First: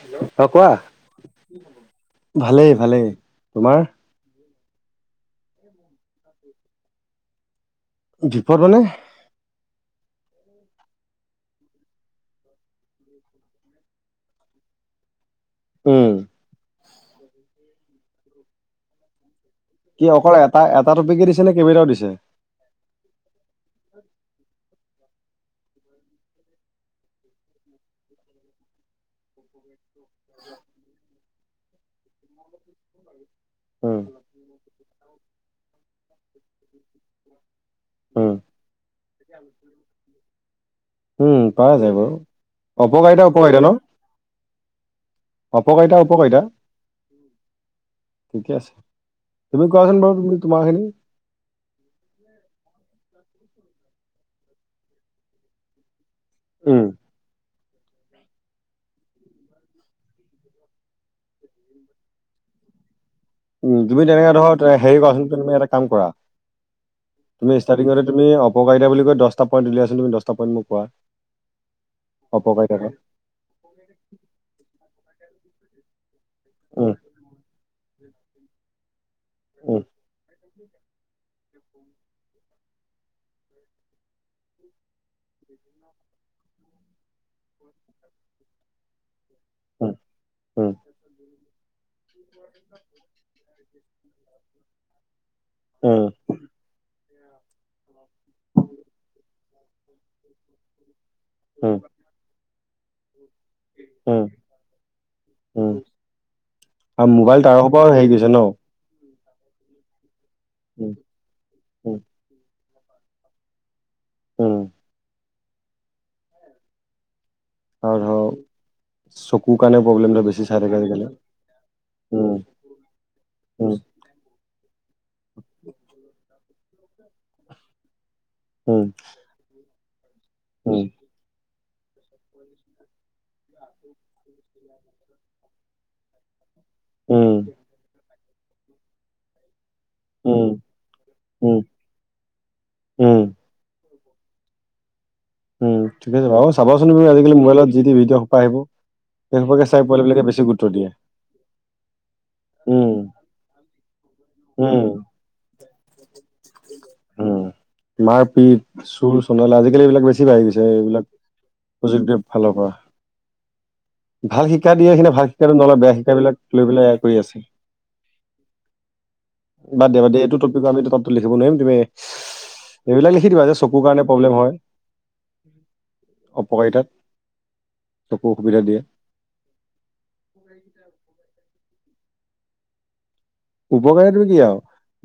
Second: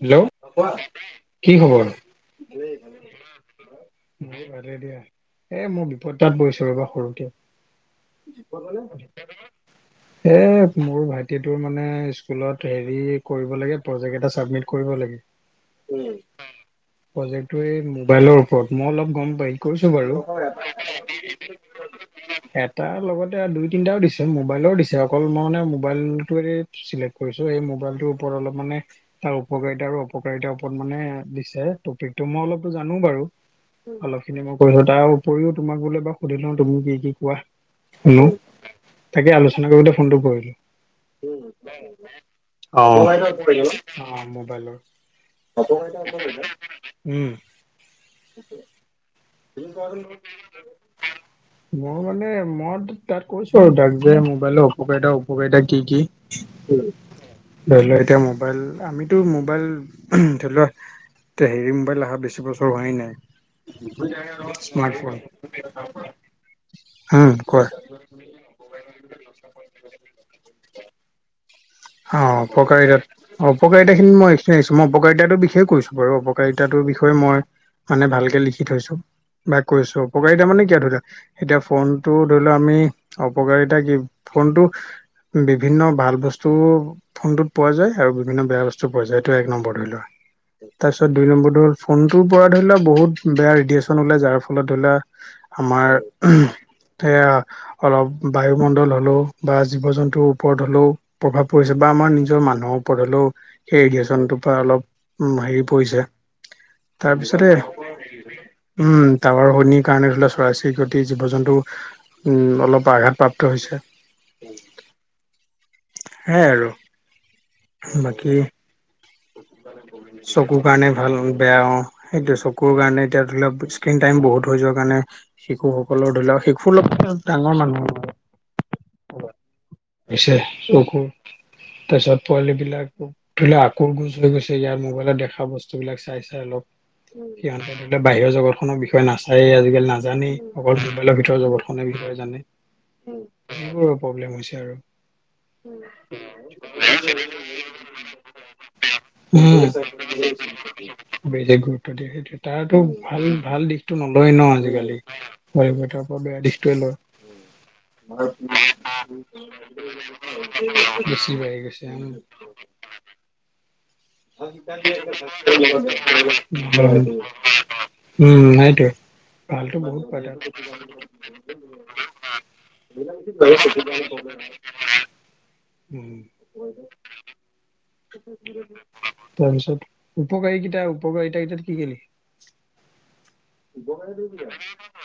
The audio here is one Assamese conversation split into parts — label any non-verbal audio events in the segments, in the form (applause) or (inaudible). হেল্ল, কোৱা, কি‌ খবৰ? ভালেই ভালে। ভালেই তোমাৰ মোৰো ভালে দিয়া, এ, মই বিপদ তাত হৈছে ৰবা সৰু কে। বিপদ মানে (unintelligible) এ, মোৰ ভাইটি তোৰ মানে স্কুলত হেৰি, কৰিব লাগে প্ৰজেক্ট এটা চাবমিট কৰিব লাগে। উম প্ৰজেক্টটো এই মোবাইলৰ ওপৰত, মই অলপ গম পাই। কৰিছো কি, বাৰু। অকল এটা এটা টপিকে দিছে নে কেইবটাঁও দিছে। এটাৰ লগতে আৰু দুই-তিনিটাঁও দিছে মোবাইলৰও দিছে। অকল মই মানে মোবাইল কৰিছো সেই মোবাইলটোৰ ওপৰত অলপ মানে তাৰ উপকাৰীতা অপকা উপকাৰিতাৰ ওপৰত মানে দিছে টপিকটো মই অলপো জানো বাৰু। উম অলপ খিনি মই কৈছো তাৰ উপৰিও তোমাক বোলে বাৰ সুধি লওঁ তুমি কি কি কোৱা। শুনো উম তাকে আলোচনা কৰিবলৈ ফোনটো কৰিলো। উম পৰা যায় বাৰু অপকাৰিতা উপকাৰিতা ন অ, মবাইল অপকাৰিতা উপকাৰিতা (inaudible) উম, ঠিকে আছে তুমি কোৱাচোন বাৰু তুমি তোমাৰ খিনি। মই মানে মই টো তাক। কৈছো আৰু তাক যে মোবাইলৰ অপকাৰিতা উপকাৰিতা কি কি। উম ধৰি লোৱা এতিয়া মোবাইল আমিতো মোবাইল ধৰি লোৱা। এ, হেৰি মোবাইল অহা বেছি বছৰ হোৱাই নাই। অ, তুমি তেনেকে ধৰা হেৰি স্মাৰ্টফোন কৰাচোন তুমি এটা কাম কৰা। উম তুমি কোৱা ষ্টাৰ্টিঙতে তুমি অপকাৰিতা বুলি কয় দহটা পইণ্ট উলিয়াই আছো তুমি দহটা পইণ্ট মোক কোৱা। অ, অপকাৰিতা অপকাৰিতাত অপকাৰিতা খিনি মই এইখিনি আহিছো মই অপকাৰিতাতো বিষয়ে কৈছো বাৰু অপ উপকাৰিতাৰ উম বিষয়ে মই মানে ভালকে লিখি থৈছো, বা উম কৈছো অপকাৰিতা মানে। কিয় ধৰিলোৱা এতিয়া ফোনটো ধৰি লোৱা আমি অপকাৰিতা কি ফোনটো। বিভিন্ন ভাল বস্তু ফোনটোত পোৱা যায় আৰু বিভিন্ন বেয়া বস্তু পোৱা যায়। এইটো এক নম্বৰ ধৰি উম লোৱা, উম তাৰ পিছত দুই নম্বৰ টো হ'ল ফোনটোৰ পৰা ধৰিলোৱা বহুত বেয়া ৰেডিৱেচ (inaudible) যাৰ ফলত ধৰিলোৱা আমাৰ। এয়া অলপ বায়ুমণ্ডল হলেঁও বা জীৱ জন্তুৰ ওপৰত হলেঁও। প্ৰভাৱ পৰিছে উম উম বা আমাৰ নিজৰ মানুহৰ ওপৰত হ'লেও। সেই উম ৰেডিয়েশচনটোৰ পৰা অলপ উ হেৰি উম পৰিছে আৰু মোবাইল তাৰপিছতে। তাৰ পৰা হেৰি কৰিছে ন উম, টাৱাৰ শনিৰ কাৰণে ধৰিলা চৰাই উম চিৰিকট জীৱ জন্তু উম অলপ আঘাতপ্ৰাপ্ত হৈছে। উম, সেয়াই আৰু বাকী। চকু কান চকুৰ কাৰণে ভাল বেয়া অ, উম সেইটো চকুৰ কাৰণে এতিয়া ধৰি লও উম স্ক্ৰন টাইম বহুত হৈ যোৱা। কাৰণে শিশুসকলৰ ধৰি লওক শিশুৰ লগ ডাঙৰ মানুহ আৰু উম, ছে উম চকু তাৰ পিছত পোৱাল বিলাক ও কুৰ গোছ হৈ গৈছে ইয়াৰ মোবাইলত দেখা বস্তুবিলাক চাই চাই অলপ উম সিহঁতে বাহিৰৰ জগতখনৰ বিষয়ে নাছাই আজিকালি নাজানেই উম অকল মোবাইলৰ ভিত উম জগতখনৰ বিষয়ে জানে। উম প্ৰব্লেম হৈছে আৰু। উম ঠিক আছে বাৰু চাবচোন তুমি আজি কালি মোবাইলত যি দি ভিডিঅ' সোপাই আহিব। সেই বেছি সোপাকে চাই গুৰুত্ব পোৱালিবিলাকে বেছি গুৰুত্ব দিয়ে দিয়ে সেইটো তাৰাতো উম ভাল ভাল দিশ (unintelligible) টো নলয় ন' উম আজিকালি ঘাৰ পৰা বেয়া দিশটোৱে লয়। উম মাৰপিট চুৰ চণ্ডাল আজিকালি এইবিলাক বেছি বাঢ়ি গৈছে এইবিলাক বেছি বাঢ়ি গৈছে। প্ৰযুক্তিৰ ফালৰ পৰা ভাল শিক্ষা দিয়ে সেইখিনি ভাল শিক্ষাটো নলয় বেয়া শিক্ষাবিলাক লৈ পেলাই এয়া কৰি (unintelligible) আছে উম, সেইটোৱ। বাদ দিয়া বাদ দে এইটো টপিকো আমিটো তাতো লিখিব নোৱাৰিম তুমি এইবিলাক লিখি দিবা যে চকুৰ কাৰণে প্ৰব্লেম হয় উম। অপকাৰিতাত। চকু অসুবিধা দিয়ে তাৰপিছত উপকাৰীকেইটা উপকাৰীতা কেইটা কি কি উপকাৰী তুমি কি আৰু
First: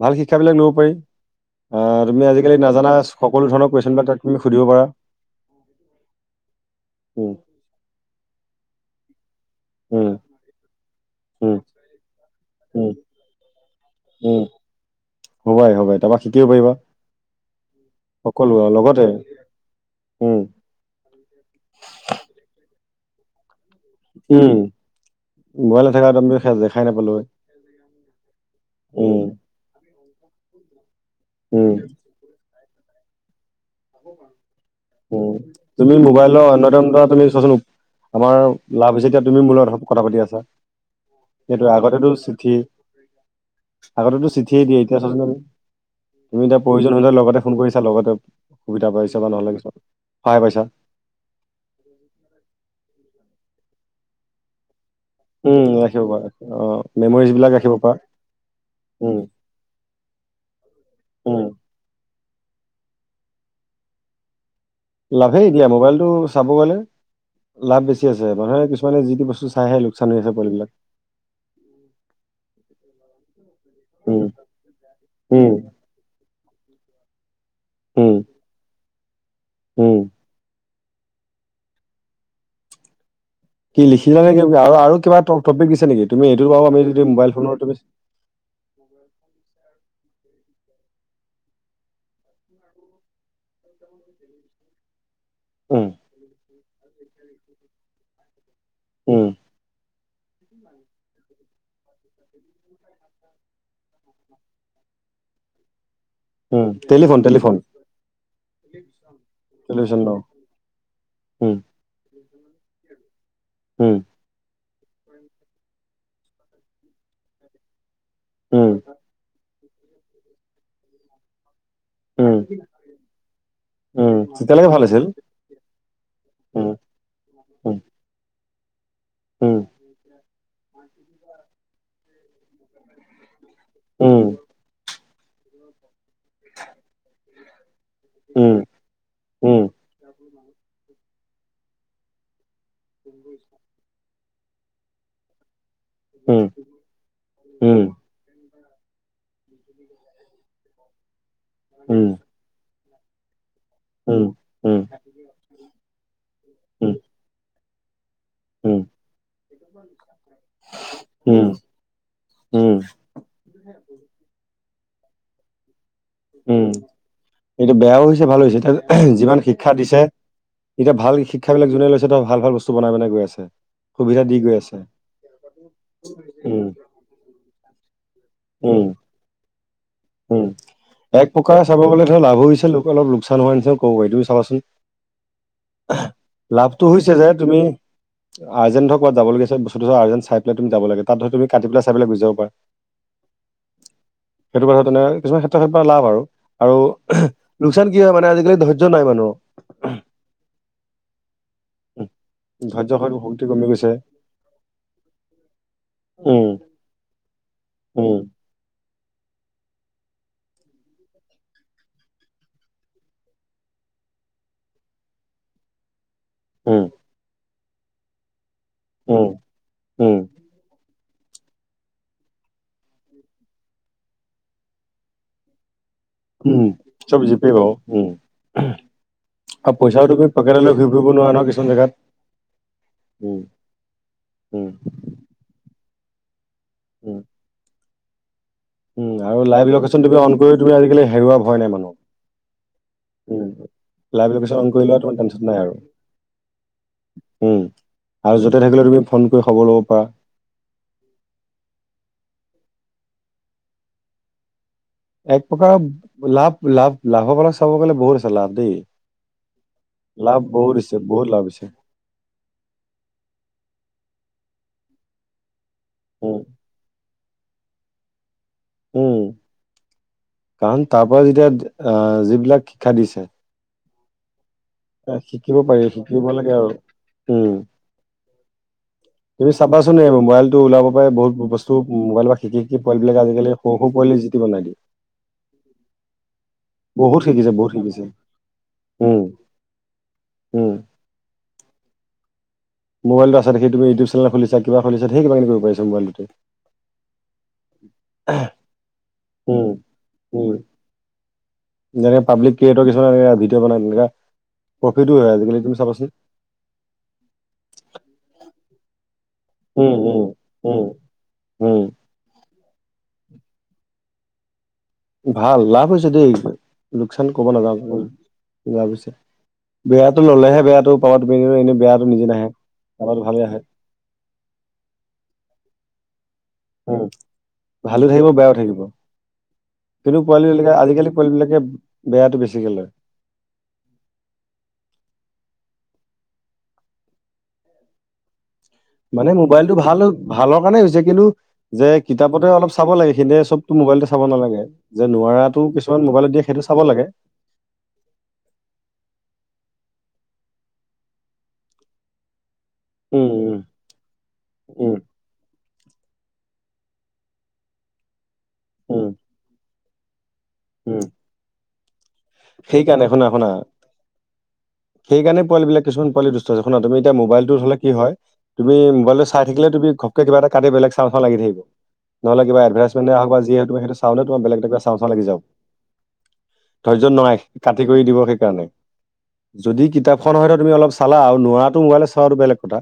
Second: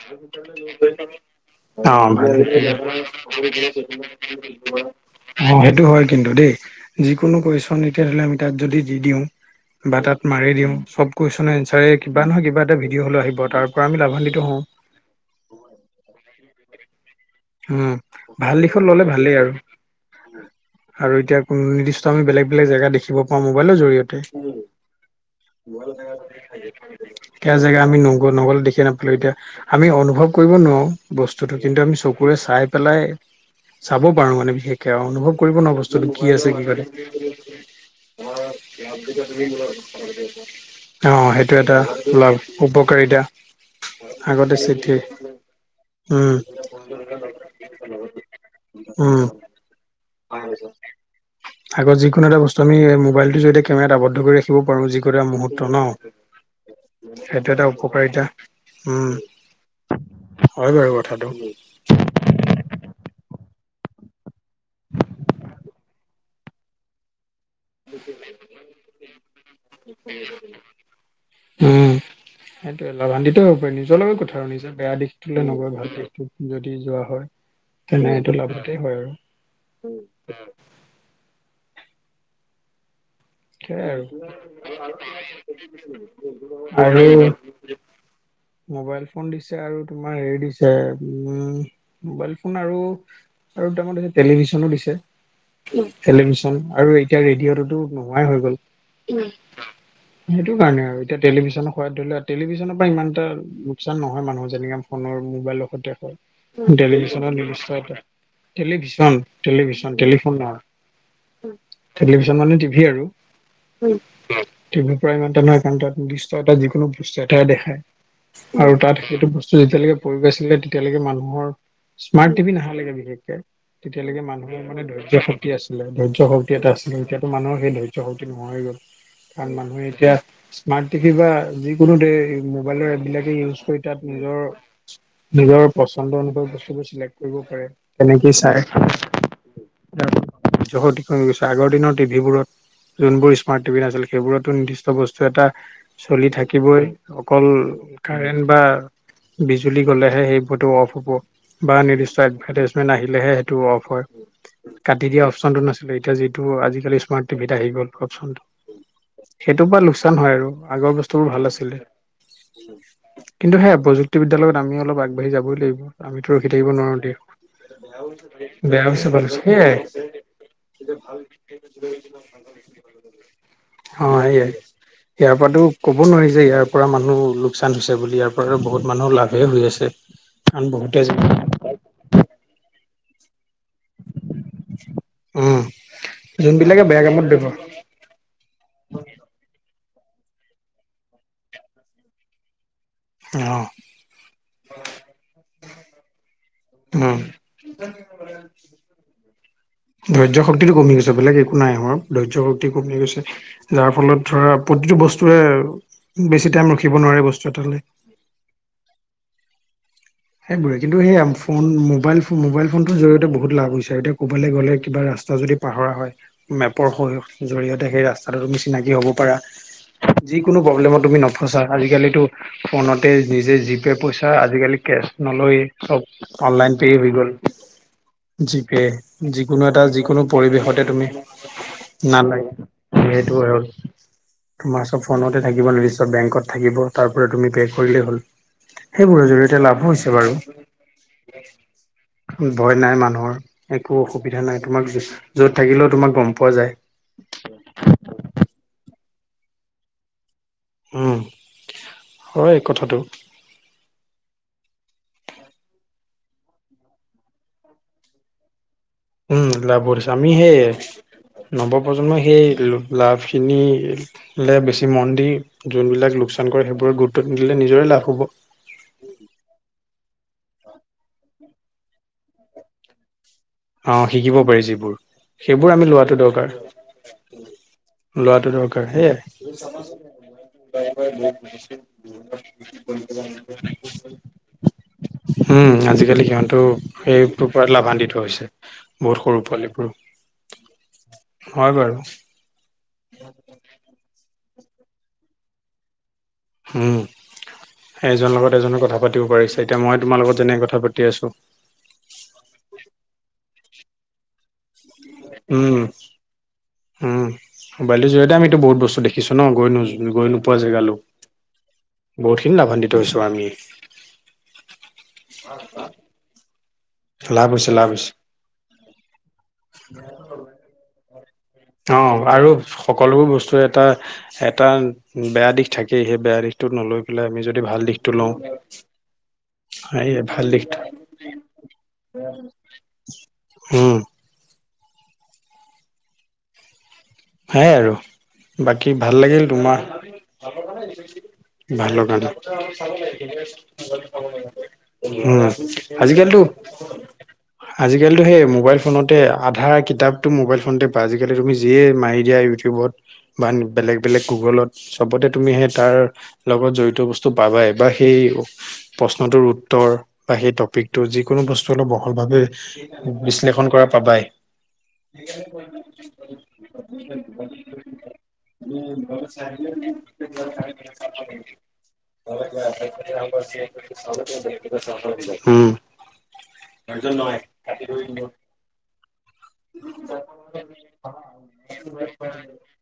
ভাল শিক্ষাবিলাক লব পাৰি। আহ অ'। তুমি আজিকালি নাজানা সকলো ধৰণৰ কুৱেশ্যন বিলাক তাত তুমি সুধিব পাৰা। সেইটো হয় কিন্তু দেই উম, যিকোনো কুৱেশচন তেতিয়াহলে আমি তাত যদি দি দিওঁ। বা উম, তাত মাৰি দিম চব কুৱেশচনৰ উম, এনঞ্চাৰে কিবা নহয় কিবা এটা উম, ভিডিঅ' হলে আহিব তাৰ পৰা আমি লাভান্বিত উম, হ। হ'বাই হবাই তাৰপা শিকিব পাৰিবা উম, ভাল সকলো আৰু দিশত ল'লে লগতে ভালেই আৰু। উ আৰু এতিয়া কোনো নিৰ্দিষ্ট আমি বেলেগ বেলেগ জেগা দেখিব পাওঁ মোবাইলৰ জৰিয়তে। উম, (unintelligible) মোবাইল (unintelligible) নাথাকা হেঁতেন আমি সে- দেখাই নাপালো হয়। সেয়া জেগা আমি নগ নগলে দেখি উম, নাপালো এতিয়া আমি (unintelligible) (unintelligible) কৰিব নোৱাৰোঁ বস্তুটো উম, কিন্তু আমি চকুৰে চাই পেলাই চাব পাৰো মানে বিশেষকে আৰু উম, অনুভৱ কৰিব ন বস্তুটো কি আছে কি (unintelligible) অ আমাৰ লাভ হৈছে এতিয়া তুমি মোৰ লগত কথা পাতি আছা। সেইটোয়ে আগতেতো চিঠি এইয়া আগতেতো চিঠিয়ে দিয়ে এতিয়া (unintelligible) উম তুমি এতিয়া প্ৰয়োজন হ'লে লগতে ফোন কৰিছা লগতে সুবিধা পাইছে উম বা নহ'লে কিছুমান সহায় পাইছা। কোনো এটা বস্তু আমি মোবাইটোৰ জৰিয়তে কেমেৰাত আবদ্ধ কৰি ৰাখিব পাৰোঁ যি (unintelligible) মুহূৰ্ত উম, ৰাখিব পাৰা অ' ন' মেমৰিজ সেইটো বিলাক এটা ৰাখিব পাৰা উপকাৰিতা উম হয় বাৰু কথাটো। উম, লাভেই এতিয়া মোবাইলটো চাব গ'লে লাভ বেছি আছে মানুহে কিছুমানে যি টি বস্তু চাইহে লোকচান হৈ আছে পোৱালিবিলাক। উম, সেইটোয় লাভাম্বিত উপাই' নিজৰ লগত উম, কথা আৰু নিজা বেয়া দিশটোেলৈ উম, নগৈ ভাল দিশটো যদি যোৱা হয়, তেনে উম, এইটো লাভতেই হয় উম, আৰু কি শেয়া লিখিলা আৰু নে কি- আৰু আৰু কিবা টপিক দিছে নেকি তুমি এইটো বাৰু আমি যদি আৰু মোবাইল ফোনৰ তুমি মোবাইল ফোন দিচ (unintelligible) আৰু তোমাৰ হেৰি দিছে আৰু উম, মোবাইল ফোন আৰু (unintelligible) টেলিভিশনো দিছে, উম, টেলিভিশন আৰু এতিয়া ৰেডিঅ'টোতো (unintelligible) হৈ গ'ল, উম সেইটো কাৰণে আৰু এতিয়া টেলিভিছনৰ সোৱাদ ধৰি ল টেলিভিছনৰ পৰা ইমান এটা লোকচান নহয় মানুহ যেনেকে ফোনৰ মোবাইলৰ সৈতে উম, (unintelligible) টেলিফোন টেলিভিশনৰ telephone news (unintelligible) television, television, television telephone উম, উম লিভছন্ মানে টিভি আৰু উম, উম (unintelligible) দৃশ্য এটা যিকোনো দৃশ্য এটা দেখায় আৰু উম, তাত সেইটো বস্তু (unintelligible) তেতিয়ালৈকে মানুহৰ স্মাৰ্ট উম, টিভি নাহালেকে বিশেষকে। উম, তেতিয়ালৈকে মানুহৰ তেতিয়ালৈকে ভাল মানে আছিল ধৈৰ্য্য শক্তি আছিলে ধৈৰ্য্য শক্তি উম, এটা আছিলে। এতিয়াতো মানুহৰ উম, ধৈৰ্য্য শক্তি নোহোৱা হৈ গ'ল। কাৰণ উম, মানুহে এতিয়া স্মাৰ্ট টি ভি বা যি (unintelligible) এই মোবাইলৰ এপবিলাকে ইউজ কৰি তাত উম, নিজৰ নিজৰ পচন্দ অনুসৰি বস্তুবোৰ চিলেক্ট কৰিব পাৰে তেনেকেই চাই। উম, উম, (unintelligible) আগৰ দিনৰ টিভিবোৰত যোনবোৰ স্মাৰ্ট টিভি নাছিল। সেইবোৰতো নিৰ্দিষ্ট বস্তু এটা চলি উম, উম, থাকিবই, অকল উম, কাৰেণ্ট বা বিজুলি গ'লেহে সেইটো ফটু অফ হ'ব বা উম, নিৰ্দিষ্ট এডভাৰ্টাইমেন্ট আহিলেহে সেইটো অফ হয়। উম। কাটি দিয়া অপশচনতটো নাছিলে। এতিয়া যিটো উম, আজিকালি স্মাৰ্ট অপচনটো, উম। সেইটোৰ পৰা লোকচান হয় আৰু আগৰ বস্তুবোৰ ভাল উম আছিলে। উম, কিন্তু সেয়া প্ৰযুক্তিবিদ্যাৰ লগত আমি অলপ আগবাঢ়ি যাবই লাগিব। আমিতো ৰখি উম, থাকিব নোৱাৰো দিয়া সেইটো বেয়াও হৈছে ভালো হৈছে এতিয়া বেয়া ভাল হৈছে যিমান শিক্ষা দিছে। সেয়াই এতিয়া ভাল শিক্ষাবিলাক যোনে লৈছে তাৰ ভাল ভাল বস্তু বনাই বনাই গৈ আছে। অ', সুবিধা দি সেয়াই। গৈ আছে ইয়াৰ পৰাতো ক'ব নোৱাৰি যে, ইয়াৰ উম, পৰা মানুহ লোকচান হৈছে। বুলি ইয়াৰ পৰাও বহুত উম, মানুহৰ লাভেই হৈ আছে। উম, কাৰণ বহুতে এক প্ৰকাৰে চাব গ'লে ধৰ লাভো হৈছে লোক অলপ লোকচ লোকচান হোৱাৰ নিচিনা ক'ব পাৰি তুমি চাবাচোন। উম যোনবিলাকে লাভটো বেয়া হৈছে কামত যে দিব তুমি আৰ্জেন্ট ধৰ ক'ৰবাত যাব লগিয়া হৈছে বস্তুটো আৰ্জেন্ট চাই পেলাই তুমি যাব লাগে তাত ধৰ তুমি কাটি পেলাই চাই গোচি যাব পাৰা। অ'। সেইটো কথা তেনে কিছুমান ক্ষেত্ৰত লাভ আৰু। আৰু উম লোকচান কি হয় মানে আজিকালি ধৈৰ্য্য নাই মানুহৰ। ধৈৰ্য্য শক্তিটো কমি গৈছে বেলেগ একো নাই হোৱা ধৈৰ্য্য শক্তি ধৈৰ্য কমি গৈছে। শক্তি কমি যাৰ গৈছে ফলত ধৰা প্ৰতিটো বস্তুৱে উম, বেছি টাইম ৰখিব নোৱাৰে বস্তু এটালৈ। উম, সেইবোৰে কিন্তু সেইয়া ফোন মাইল মোবাইল ফোনটোৰ জৰিয়তে বহুত লাভ হৈছে। এতিয়া কবালৈ গ'লে কিবা ৰা ৰাস্তা যদি পাহৰা হয়। উম, মেপৰ সহায়ত জৰিয়তে সেই ৰাস্তাটো তুমি চিনাকি হ'ব উম, পাৰা উম। যিকোনো প্ৰব্লেমত তুমি নফচা। আজিকালিতো ফোনতে নিজে জি পে' পইচা আজিকালি কেছ নলয়ে। চব উম, অনলাইন পে হৈ চব গ'ল। জিপে বাৰু উম, জী পে যিকোনো আৰু এটা পইচাও যিকোনো তুমি পকেটলৈ পৰিৱেশতে ঘূৰি তুমি ফুৰিব নোৱাৰা নহয় কিছুমান জেগাত। নালাগে উম, উম, তোমাৰ চব ফোনতে থাকিব বেংকত থাকিব তাৰ উম, পৰা তুমি পে' কৰিলেই হ'ল উম, সেইবোৰৰ আৰু জৰিয়তে লাইভ লাভো লোকেশ্যন হৈছে। তুমি বাৰু অন কৰিও তুমি আজিকালি হেৰুৱা ভয় নাই মানুহৰ। ভয় নাই উম, মানুহৰ একো লাইভ অসুবিধা লোকেশ্যন নাই অন কৰি তোমাক লোৱা তোমাৰ টেনচন য'ত নাই আৰু থাকিলেও তোমাক গম পোৱা যায়। উম, আৰু য'তে থাকিলে তুমি ফোন কৰি খবৰ ল'ব পাৰা। উম, হয় কথাটো। এক প্ৰকাৰ লাভ- লাভ-লাভৰ পৰা চাব গ'লে বহুত আছে লাভ দেই। উম, লাভ বহুত আছে। আমি লাভ হেই বহুত দিছে বহুত লাভ হৈছে নৱ প্ৰজন্মই সেই লাভখিনি লে বেছি মন দি যোনবিলাক উম, লোকচান কৰে সেইবোৰত গুৰুত্ব নিদিলে নিজৰে লাভ হ'ব। উম, কাৰণ তাৰ পৰা যেতিয়া আ যিবিলাক শিক্ষা দিছে। অ', শিকিব পাৰি যিবোৰ এ শিকিব সেইবোৰ আমি পাৰি লোৱাটো শিকিব দৰকাৰ লাগে আৰু উম। লোৱাটো দৰকাৰ সেয়াই তুমি চাবাচোনে মোবাইলটো ওলাব পাই বহুত বস্তু মোবাইলৰ পৰা শিকি শিকি পোৱা এইবিলাক আজিকালি সৰু সৰু পোৱালি যিটি বনাই দিয়ে। উম, আজিকালি সিহঁতেও বহুত সেইটোৰ শিকিছে পৰা বহুত শিকিছে লাভান্বিত হৈছে। বহুত উম সৰু পোৱালীবোৰ উম হয় বাৰু। মোবাইটো আছে দেখি তুমি ইউটউব চনেল খুলিচা কিবা খুলিচা ধেই কিবা কিবি কৰিব পাৰিছা মোবলটোতে। হম। এজনৰ লগত এজনৰ কথা পাতিব পাৰিছে উম এতিয়া মই তোমাৰ লগত উম যেনেক কথা পাতি আছো। যেনেকে পাবলিক ক্ৰিয়েটৰ কিছুমানে এনেকে ভিডঅ' বনাই তেনেকা প্ৰফিটো হয় আজিকালি উম তুমি চাবাচোন। কিছন ন গৈ নো উম উম গৈ নোপোৱা উম জেগালো উম বহুত খিনি লাম্ভাদিত হৈছো। আমি। ভাল লাভ হৈছে দেই লোকচান কব লাভ হৈছে লাভ নযাওঁ হৈছে লাভ হৈছে। বেয়াটো ললেহে বেয়াটো পাবা তুমি এনে বেয়াটো অ', নিজে নাহে আৰু পাবাটো সকলোবোৰ ভালে বস্তু আহে এটা টা বেয়া দিশ থাকেই সেই বেয়া দিশটো উম, নলৈ পেলাই আমি যদি ভাল ভালো দিশটো থাকিব লওঁ বেয়াও থাকিব সেই কিন্তু ভাল পোৱালিবিলাকে দিশটো আজিকালি পোৱালিবিলাকে বেয়াটো বেছিকৈ লয়। উম। সেইয়ায়ে আৰু। বাকী ভাল মানে লাগিল মোবাইলটো তোমাৰ ভাল, ভালৰ কাৰণে হৈছে কিন্তু যে ভালৰ কাৰণে কিতাপতে অলপ চাব লাগে সিহেতে চবতো মোবাইলতে চাব নালাগে, যে উম নোৱাৰাটো কিছুমান মোবাইলত আজিকালিতো দিয়ে সেইটো চাব লাগে। আজিকালিতো সেই মোবাইল ফোনতে। আধাৰ কিতাপটো মোবাইফনতে পাই আজিকালি তুমি যিয়ে মাৰি দিয়া উ ইউটিউবত উম, বা উম, বেলেগ, বেলেগ গুগলত উম, চবতে তুমি সেই তাৰ লগত জড়িত বস্তু পাবাই বা সেই উম, প্ৰশ্নটোৰ উত্তৰ বা সেই টপিকতো উম। যিকোনো বস্তু অলপ ব বহল ভাৱে সেইকাৰণে শুনা শুনা বিশ্লেষণ কৰা পাবাই। সেইকাৰণে পোৱালিবিলাক কিছুমান পোৱালি দুষ্ট আছে। শুনা তুমি এতিয়া মোবাইলটোত হ'লে কি হয়। তুমি মোবাইলটো চাই থাকিলে তুমি ঘপকে কিবা এটা কাটি বেলেগ চাও চাও লাগি থাকিব। নহ'লে কিবা এডভাৰটাইজমেণ্টে হওক বা যিয়ে হওক তুমি সেইটো চাওঁতে তোমাৰ বেলেগ এটা কিবা চাওঁ চাওঁ লাগি যাব। উম। ধৈৰ্য নহাই কাটি কৰি দিব সেইকাৰণে যদি কিতাপখন হয়তো তুমি অলপ চালা আৰু নোৱাৰাত তো মবাইলত চোৱা টো বেলেগ কথা।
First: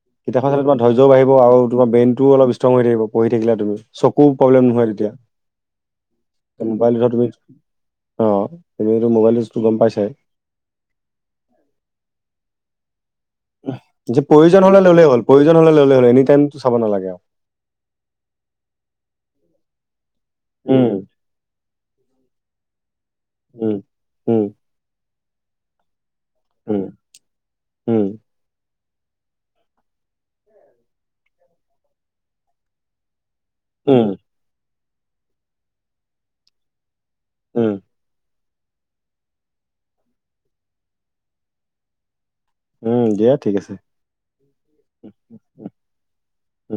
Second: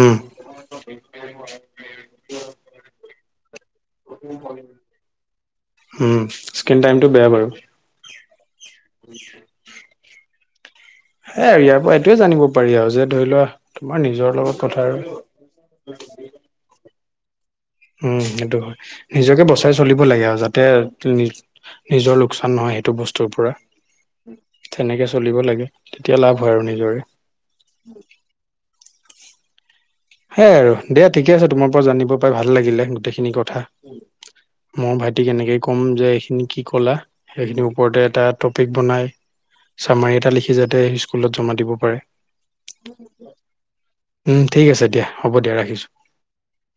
উম কিতাপখন চাল তোমাৰ ধৈৰ্যও বাঢ়িব আৰু তোম ব্ৰেইনটো অলপ ষ্ট্ৰং হৈ থাকিব পঢ়ি থাকিলে। চকু প্ৰব্লেম নহয় তেতিয়া। উম, স্কিন মোবাইল টাইমটো ধৰা তুমি বেয়া বাৰু। অ', তুমিটো মোবাইলটো গম পাইছাই। সেই ইয়াৰ পৰা এইটোয়ে জানিব পাৰি আৰু যে ধৰি লোৱা তোমাৰ যে নিজৰ প্ৰয়োজন লগত হলে কথা ল'লেই হ'ল প্ৰয়োজন হলে ল'লেই হ'ল এনি আৰু। টাইমটো চাব নালাগে আৰু। উম, সেইটো হয় নিজকে বচাই চলিব লাগে আৰু যাতে উম নিজৰ লোকচান নহয় সেইটো বস্তুৰ পৰা উম উম তেনেকে চলিব লাগে। তেতিয়া লাভ হয় আৰু উম নিজৰে। উম সেইয় আৰু দে ঠিকে আছে তোমাৰ পৰা জানিব পাই ভাল লাগিলে গোটেইখিনি কথা। উম। মই ভাইটিক এনেকে ক'ম যে এইখিনি কি কলা সেইখিনিৰ উম ওপৰতে এটা টপিক বনাই চামাৰী এটা লিখি যাতে স্কুলত জমা দিব পাৰে। উম, দিয়া ঠিক আছে। উম ঠিক আছে দিয়া হ'ব দিয়া উম, ৰাখিছোঁ। উম।